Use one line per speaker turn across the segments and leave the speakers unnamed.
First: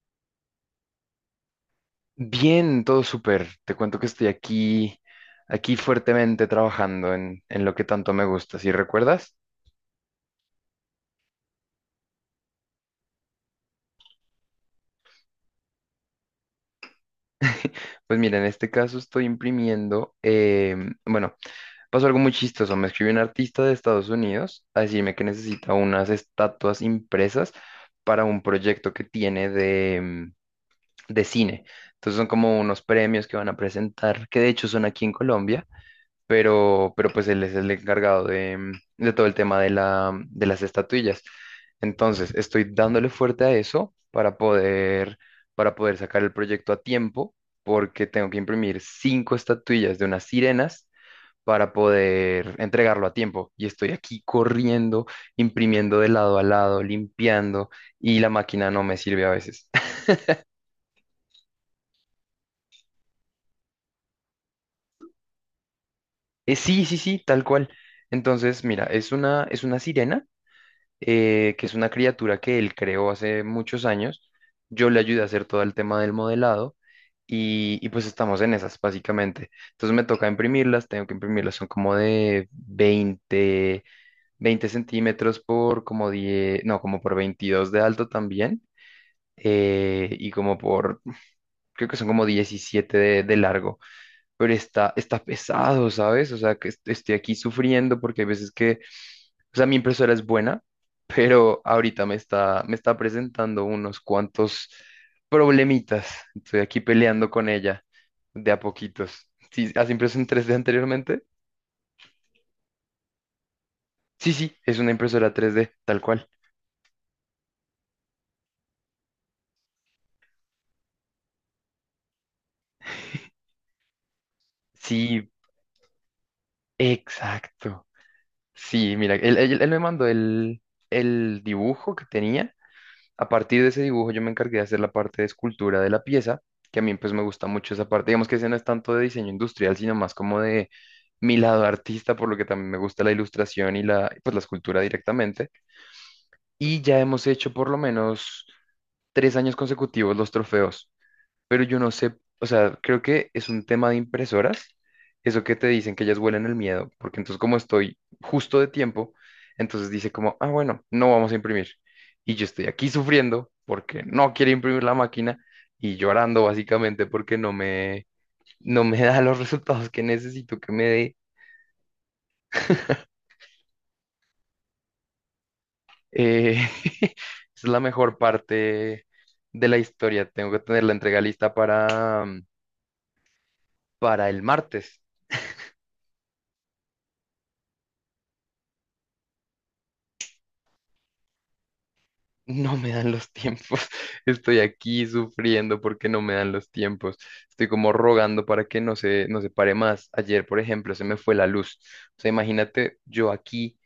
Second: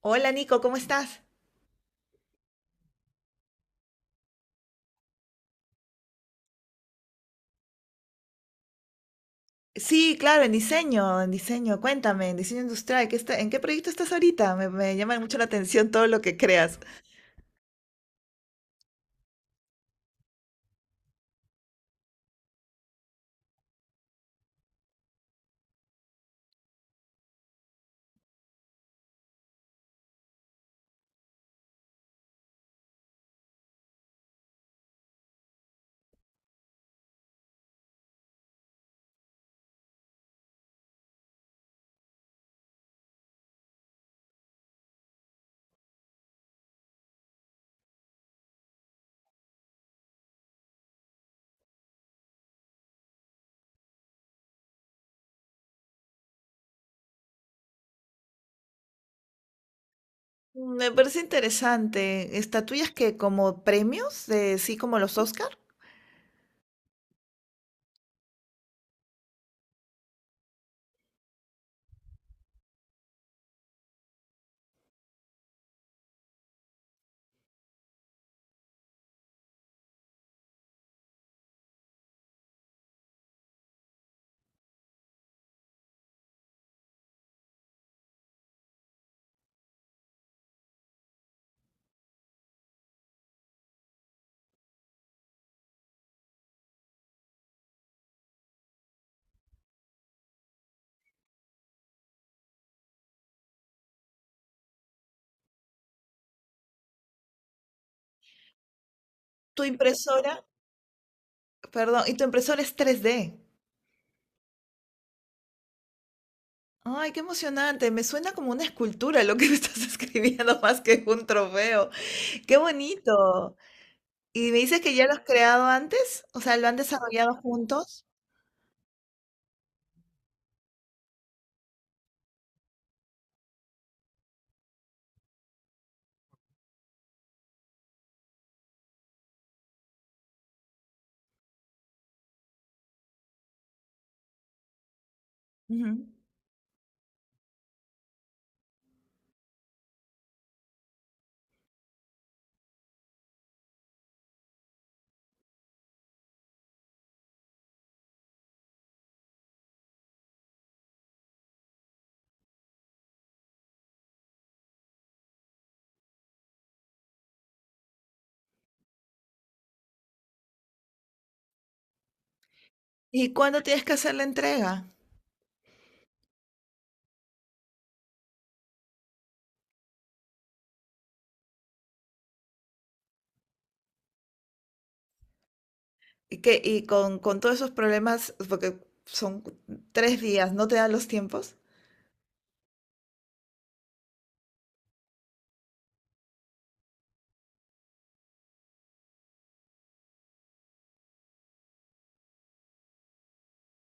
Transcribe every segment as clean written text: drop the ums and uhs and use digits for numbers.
Hola Nico, ¿cómo estás?
Bien, todo súper. Te cuento que estoy aquí fuertemente trabajando en lo que tanto me gusta. ¿Sí recuerdas?
Sí, claro, en diseño, cuéntame, en diseño industrial, ¿qué está- ¿en qué proyecto estás ahorita? Me llama mucho la atención todo lo que creas.
Pues mira, en este caso estoy imprimiendo. Bueno, pasó algo muy chistoso. Me escribió un artista de Estados Unidos a decirme que necesita unas estatuas impresas para un proyecto que tiene de cine. Entonces son como unos premios que van a presentar, que de hecho son aquí en Colombia, pero pues él es el encargado de todo el tema de las estatuillas. Entonces, estoy dándole fuerte a eso para poder sacar el proyecto a tiempo, porque tengo que imprimir cinco estatuillas de unas sirenas para poder entregarlo a tiempo. Y estoy aquí corriendo, imprimiendo de lado a lado, limpiando, y la máquina no me sirve a veces.
Me parece interesante. ¿Estatuillas que como premios, de, sí, como los Oscar?
Sí, sí, sí, tal cual. Entonces, mira, es una sirena, que es una criatura que él creó hace muchos años. Yo le ayudé a hacer todo el tema del modelado y pues estamos en esas básicamente. Entonces me toca imprimirlas, tengo que imprimirlas, son como de veinte centímetros por como 10 no, como por 22 de alto también. Y como por, creo que son como 17 de largo, pero está pesado, ¿sabes? O sea, que estoy aquí sufriendo porque hay veces que, o sea, mi impresora es buena, pero ahorita me está presentando unos cuantos problemitas. Estoy aquí peleando con ella de a poquitos.
Tu
¿Sí, has impreso en
impresora,
3D anteriormente?
perdón, y tu impresora es 3D.
Sí, sí, es una impresora 3D tal cual.
Ay, qué emocionante. Me suena como una escultura lo que me estás escribiendo más que un trofeo. Qué bonito. ¿Y me dices que ya lo has
Sí,
creado antes? O sea, ¿lo han desarrollado
exacto.
juntos?
Sí, mira, él me mandó el dibujo que tenía. A partir de ese dibujo yo me encargué de hacer la parte de escultura de la pieza, que a mí pues me gusta mucho esa parte. Digamos que ese no es tanto de diseño industrial, sino más como de mi lado artista, por lo que también me gusta la ilustración y, la, pues, la escultura directamente.
Ujú.
Y ya hemos hecho por lo menos tres años consecutivos los trofeos, pero yo no sé, o sea, creo que es un tema de impresoras, eso que te dicen que ellas huelen el miedo, porque entonces, como estoy justo de tiempo, entonces dice como, ah, bueno, no vamos a imprimir. Y yo estoy aquí sufriendo porque no quiere imprimir la máquina y llorando básicamente porque no me da los resultados que necesito que me dé.
¿Y cuándo tienes que hacer la entrega?
Eh, es la mejor parte de la historia. Tengo que tener la entrega lista para el martes.
Y que, y con todos esos problemas, porque son cu- tres días, ¿no te dan los tiempos?
No me dan los tiempos. Estoy aquí sufriendo porque no me dan los tiempos. Estoy como rogando para que no se pare más. Ayer, por ejemplo, se me fue la luz. O sea, imagínate, yo aquí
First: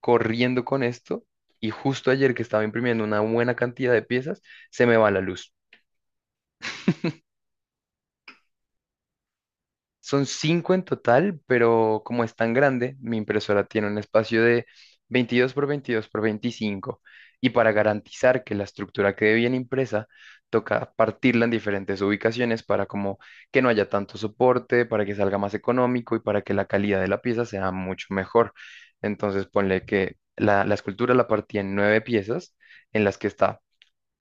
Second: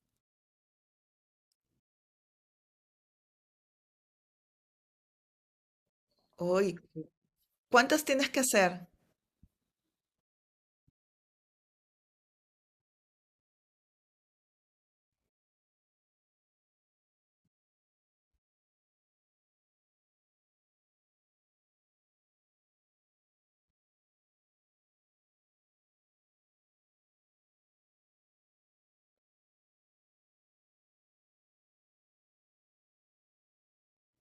corriendo con esto y justo ayer, que estaba imprimiendo una buena cantidad de piezas, se me va la luz.
Uy, ¿cuántas tienes que hacer?
Son cinco en total, pero como es tan grande, mi impresora tiene un espacio de 22 por 22 por 25, y para garantizar que la estructura quede bien impresa, toca partirla en diferentes ubicaciones para como que no haya tanto soporte, para que salga más económico y para que la calidad de la pieza sea mucho mejor. Entonces, ponle que la escultura la partí en nueve piezas en las que está,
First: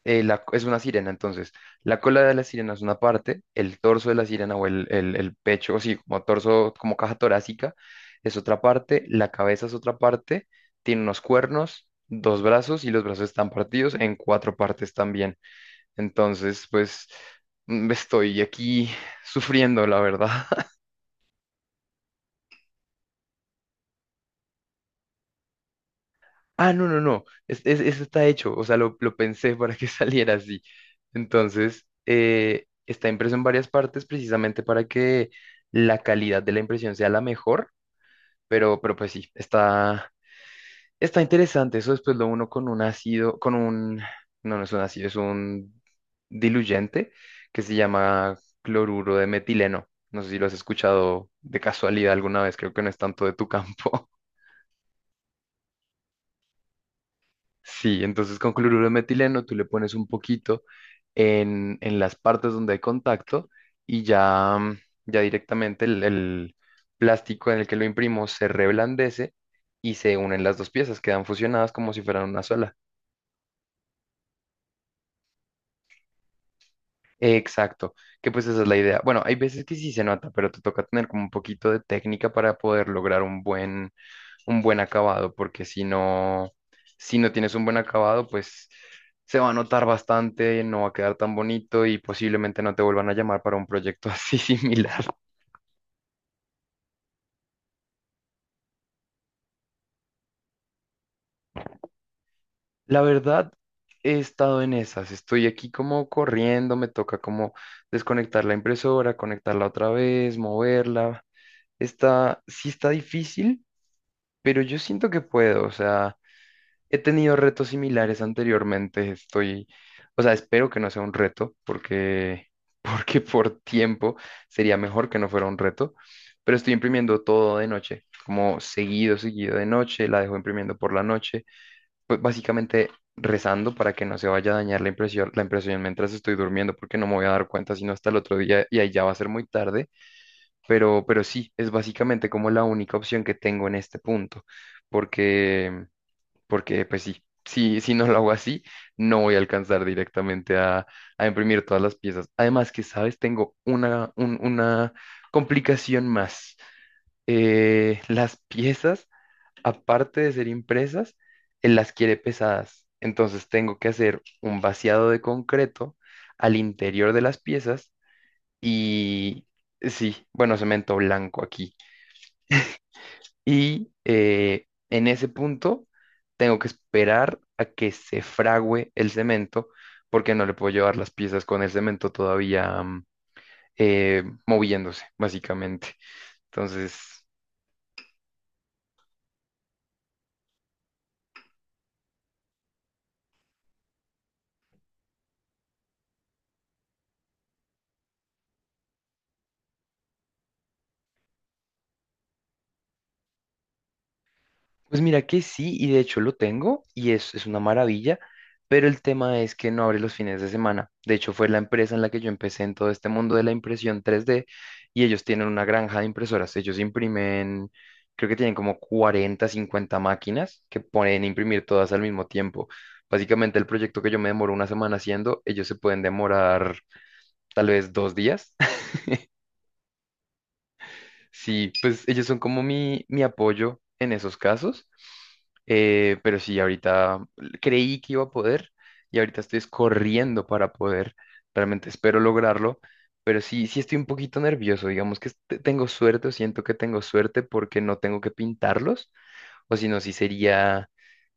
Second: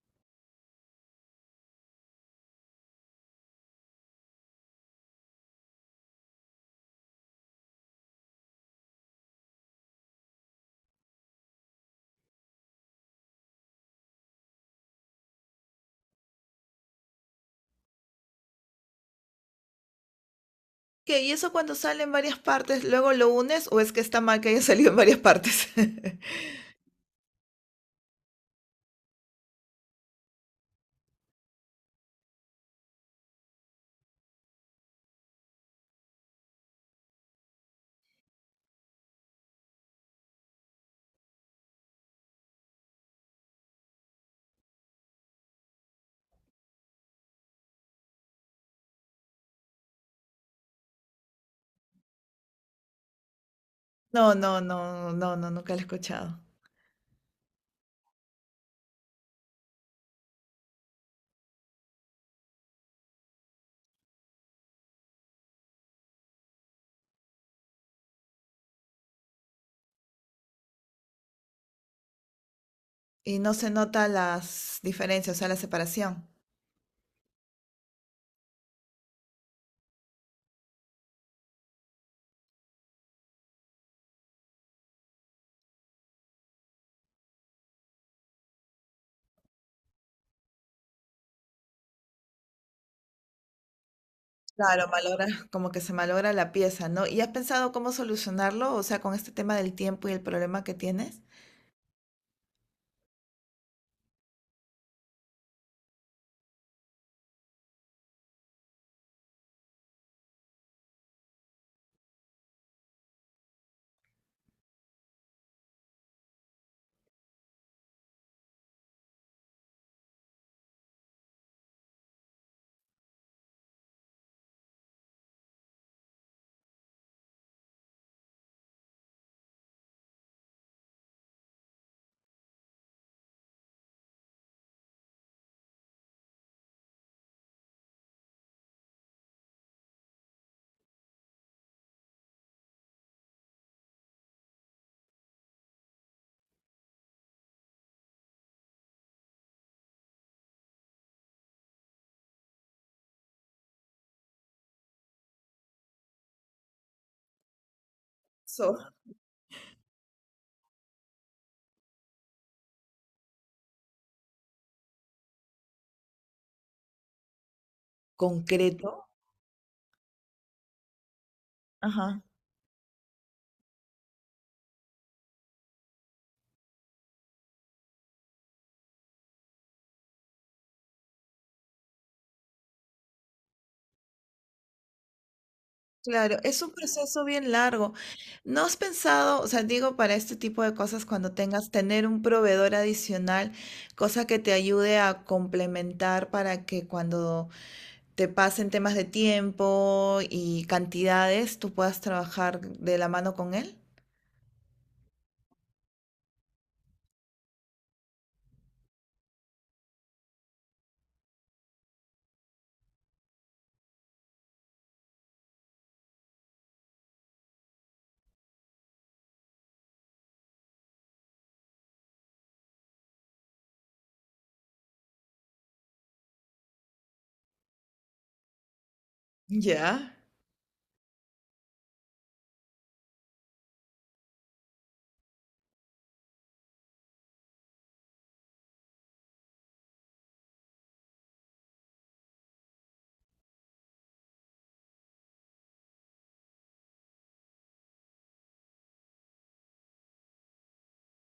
es una sirena, entonces. La cola de la sirena es una parte, el torso de la sirena o el pecho, o sí, como torso, como caja torácica, es otra parte, la cabeza es otra parte, tiene unos cuernos, dos brazos, y los brazos están partidos en cuatro partes también. Entonces, pues estoy aquí sufriendo, la verdad.
¿Qué? ¿Y eso cuando sale en varias partes, luego lo unes o es que está mal que haya salido en varias partes?
Ah, no, no, no. Eso está hecho. O sea, lo pensé para que saliera así. Entonces, está impreso en varias partes precisamente para que la calidad de la impresión sea la mejor. Pero pues sí, está interesante. Eso después lo uno con un ácido, con un. No, no es un ácido, es un diluyente que se llama cloruro de metileno. No sé si lo has escuchado de casualidad alguna vez. Creo que no es tanto de tu campo.
No, no, no, no, no, nunca lo he escuchado.
Sí, entonces con cloruro de metileno tú le pones un poquito en las partes donde hay contacto y ya, ya directamente el plástico en el que lo imprimo se reblandece y se unen las dos piezas, quedan fusionadas como si fueran una sola.
Y no se nota las diferencias, o sea, la separación.
Exacto, que pues esa es la idea. Bueno, hay veces que sí se nota, pero te toca tener como un poquito de técnica para poder lograr un buen, acabado, porque si no tienes un buen acabado, pues se va a notar bastante, no va a quedar tan bonito y posiblemente no te vuelvan a llamar para un proyecto así
Claro,
similar.
malogra, como que se malogra la pieza, ¿no? ¿Y has pensado cómo solucionarlo? O sea, con este tema del tiempo y el problema que tienes.
La verdad, he estado en esas, estoy aquí como corriendo, me toca como desconectar la impresora, conectarla otra vez, moverla. Está, sí está difícil, pero yo siento que puedo, o sea, he tenido retos similares anteriormente, estoy, o sea, espero que no sea un reto, porque, porque por tiempo sería mejor que no fuera un reto, pero estoy imprimiendo todo de noche, como seguido, seguido de noche, la dejo imprimiendo por la noche, pues básicamente rezando para que no se vaya a dañar la impresión mientras estoy durmiendo, porque no me voy a dar cuenta sino hasta el otro día y ahí ya va a ser muy tarde. Pero sí, es básicamente como la única opción que tengo en este punto, porque, porque pues sí, si no lo hago así, no voy a alcanzar directamente a imprimir todas las piezas. Además que, ¿sabes? Tengo una complicación más. Las
So-
piezas, aparte de ser impresas, él las quiere pesadas. Entonces tengo que hacer un vaciado de concreto al interior de las piezas
concreto.
y, sí, bueno, cemento blanco aquí,
Ajá.
y en ese punto tengo que esperar a que se fragüe el cemento porque no le puedo llevar las piezas con el cemento todavía, moviéndose, básicamente.
Claro, es un
Entonces.
proceso bien largo. ¿No has pensado, o sea, digo, para este tipo de cosas, cuando tengas, tener un proveedor adicional, cosa que te ayude a complementar para que cuando te pasen temas de tiempo y cantidades, tú puedas trabajar de la mano con él?
Pues mira que sí, y de hecho lo tengo y es una maravilla, pero el tema es que no abre los fines de semana. De hecho, fue la empresa en la que yo empecé en todo este mundo de la impresión 3D, y ellos tienen una granja de impresoras. Ellos imprimen, creo que tienen como 40 50 máquinas que pueden imprimir todas al mismo tiempo. Básicamente el proyecto que yo me demoro una semana haciendo, ellos se pueden demorar tal vez 2 días.
Ya.
Sí, pues ellos son como mi apoyo en esos casos. Pero sí, ahorita creí que iba a poder y ahorita estoy es corriendo para poder. Realmente espero lograrlo, pero sí, sí estoy un poquito nervioso. Digamos que tengo suerte, o siento que tengo suerte, porque no tengo que pintarlos, o si no, sí sería,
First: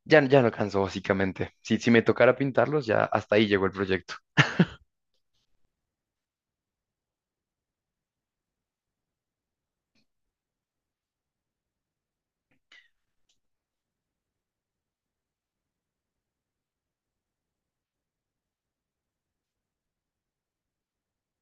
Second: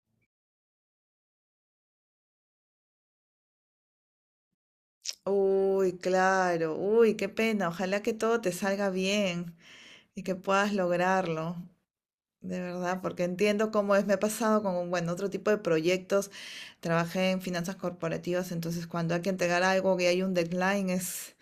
ya, ya no alcanzo básicamente. Si me tocara pintarlos, ya hasta ahí llegó el proyecto.
Uy, claro, uy, qué pena. Ojalá que todo te salga bien y que puedas lograrlo, de verdad, porque entiendo cómo es. Me ha pasado con, un, bueno, otro tipo de proyectos. Trabajé en finanzas corporativas, entonces cuando hay que entregar algo que hay un deadline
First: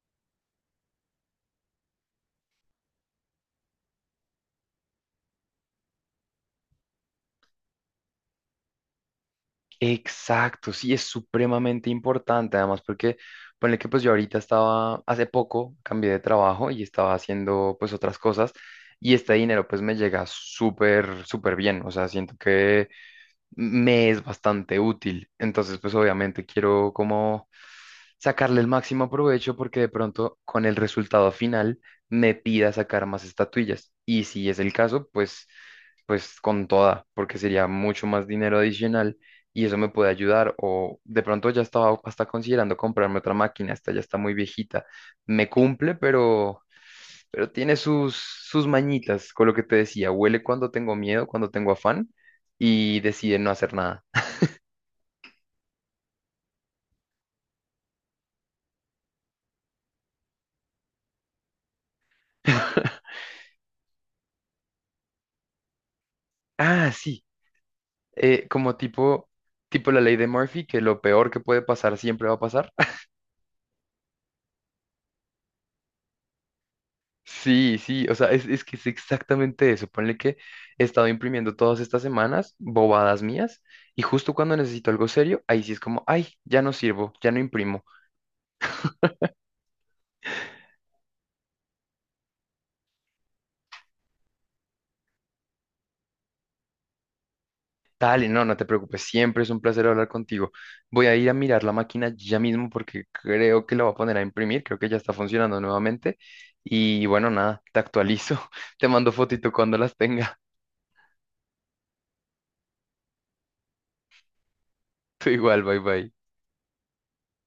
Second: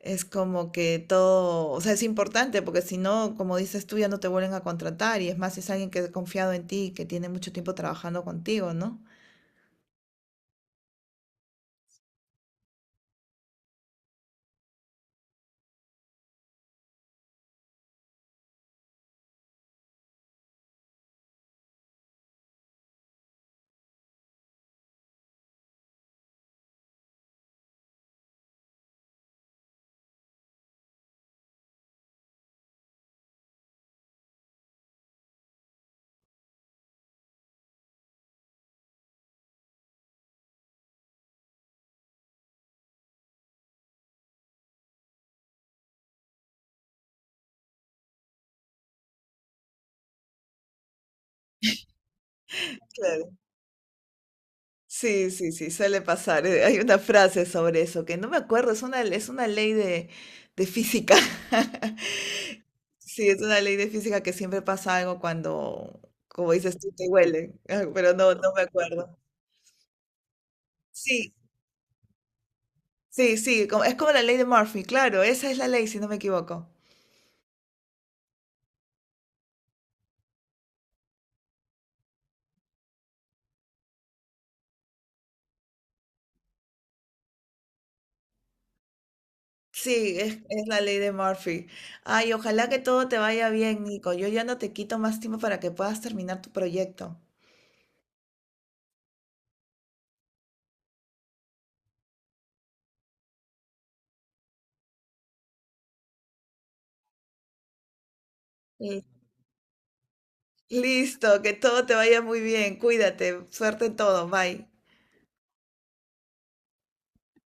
es como que todo, o sea, es importante, porque si no, como dices tú, ya no te vuelven a contratar y es más, si es alguien que ha confiado en ti, y que tiene mucho tiempo trabajando contigo, ¿no?
Exacto, sí, es supremamente importante, además porque ponle que pues yo ahorita estaba, hace poco cambié de trabajo y estaba haciendo pues otras cosas, y este dinero pues me llega súper, súper bien, o sea, siento que me es bastante útil. Entonces, pues obviamente quiero como sacarle el máximo provecho porque de pronto con el resultado final me pida sacar más estatuillas. Y si es el caso, pues, pues con toda, porque sería mucho más dinero adicional y eso me puede ayudar. O de pronto ya estaba hasta considerando comprarme otra máquina, esta ya está muy viejita. Me cumple, pero. Pero tiene sus mañitas, con lo que te decía, huele cuando tengo miedo, cuando tengo afán, y deciden no hacer nada.
Sí, sí, sí, suele pasar. Hay una frase sobre eso que no me acuerdo, es una ley de física. Sí, es una ley de física que siempre pasa algo cuando, como dices
Ah,
tú, te
sí,
huele, ah, pero no, no me
como
acuerdo.
tipo, la ley de Murphy, que lo peor
Sí,
que puede pasar siempre va a pasar.
sí, sí, como- es como la ley de Murphy, claro, esa es la ley, si no me equivoco.
Sí, sí, o sea, es que es exactamente eso. Ponle que he estado imprimiendo todas estas semanas bobadas mías, y justo cuando necesito algo serio, ahí sí es como, ay, ya no sirvo, ya no imprimo.
Sí, es la ley de Murphy. Ay, ojalá que todo te vaya bien, Nico. Yo ya no te quito más tiempo para que puedas terminar tu proyecto.
Dale, no, no te preocupes, siempre es un placer hablar contigo. Voy a ir a mirar la máquina ya mismo porque creo que la voy a poner a imprimir, creo que ya está funcionando nuevamente. Y bueno, nada, te actualizo, te mando fotito cuando las tenga.
Listo, que todo te vaya muy bien. Cuídate. Suerte en todo. Bye.
Tú igual, bye bye.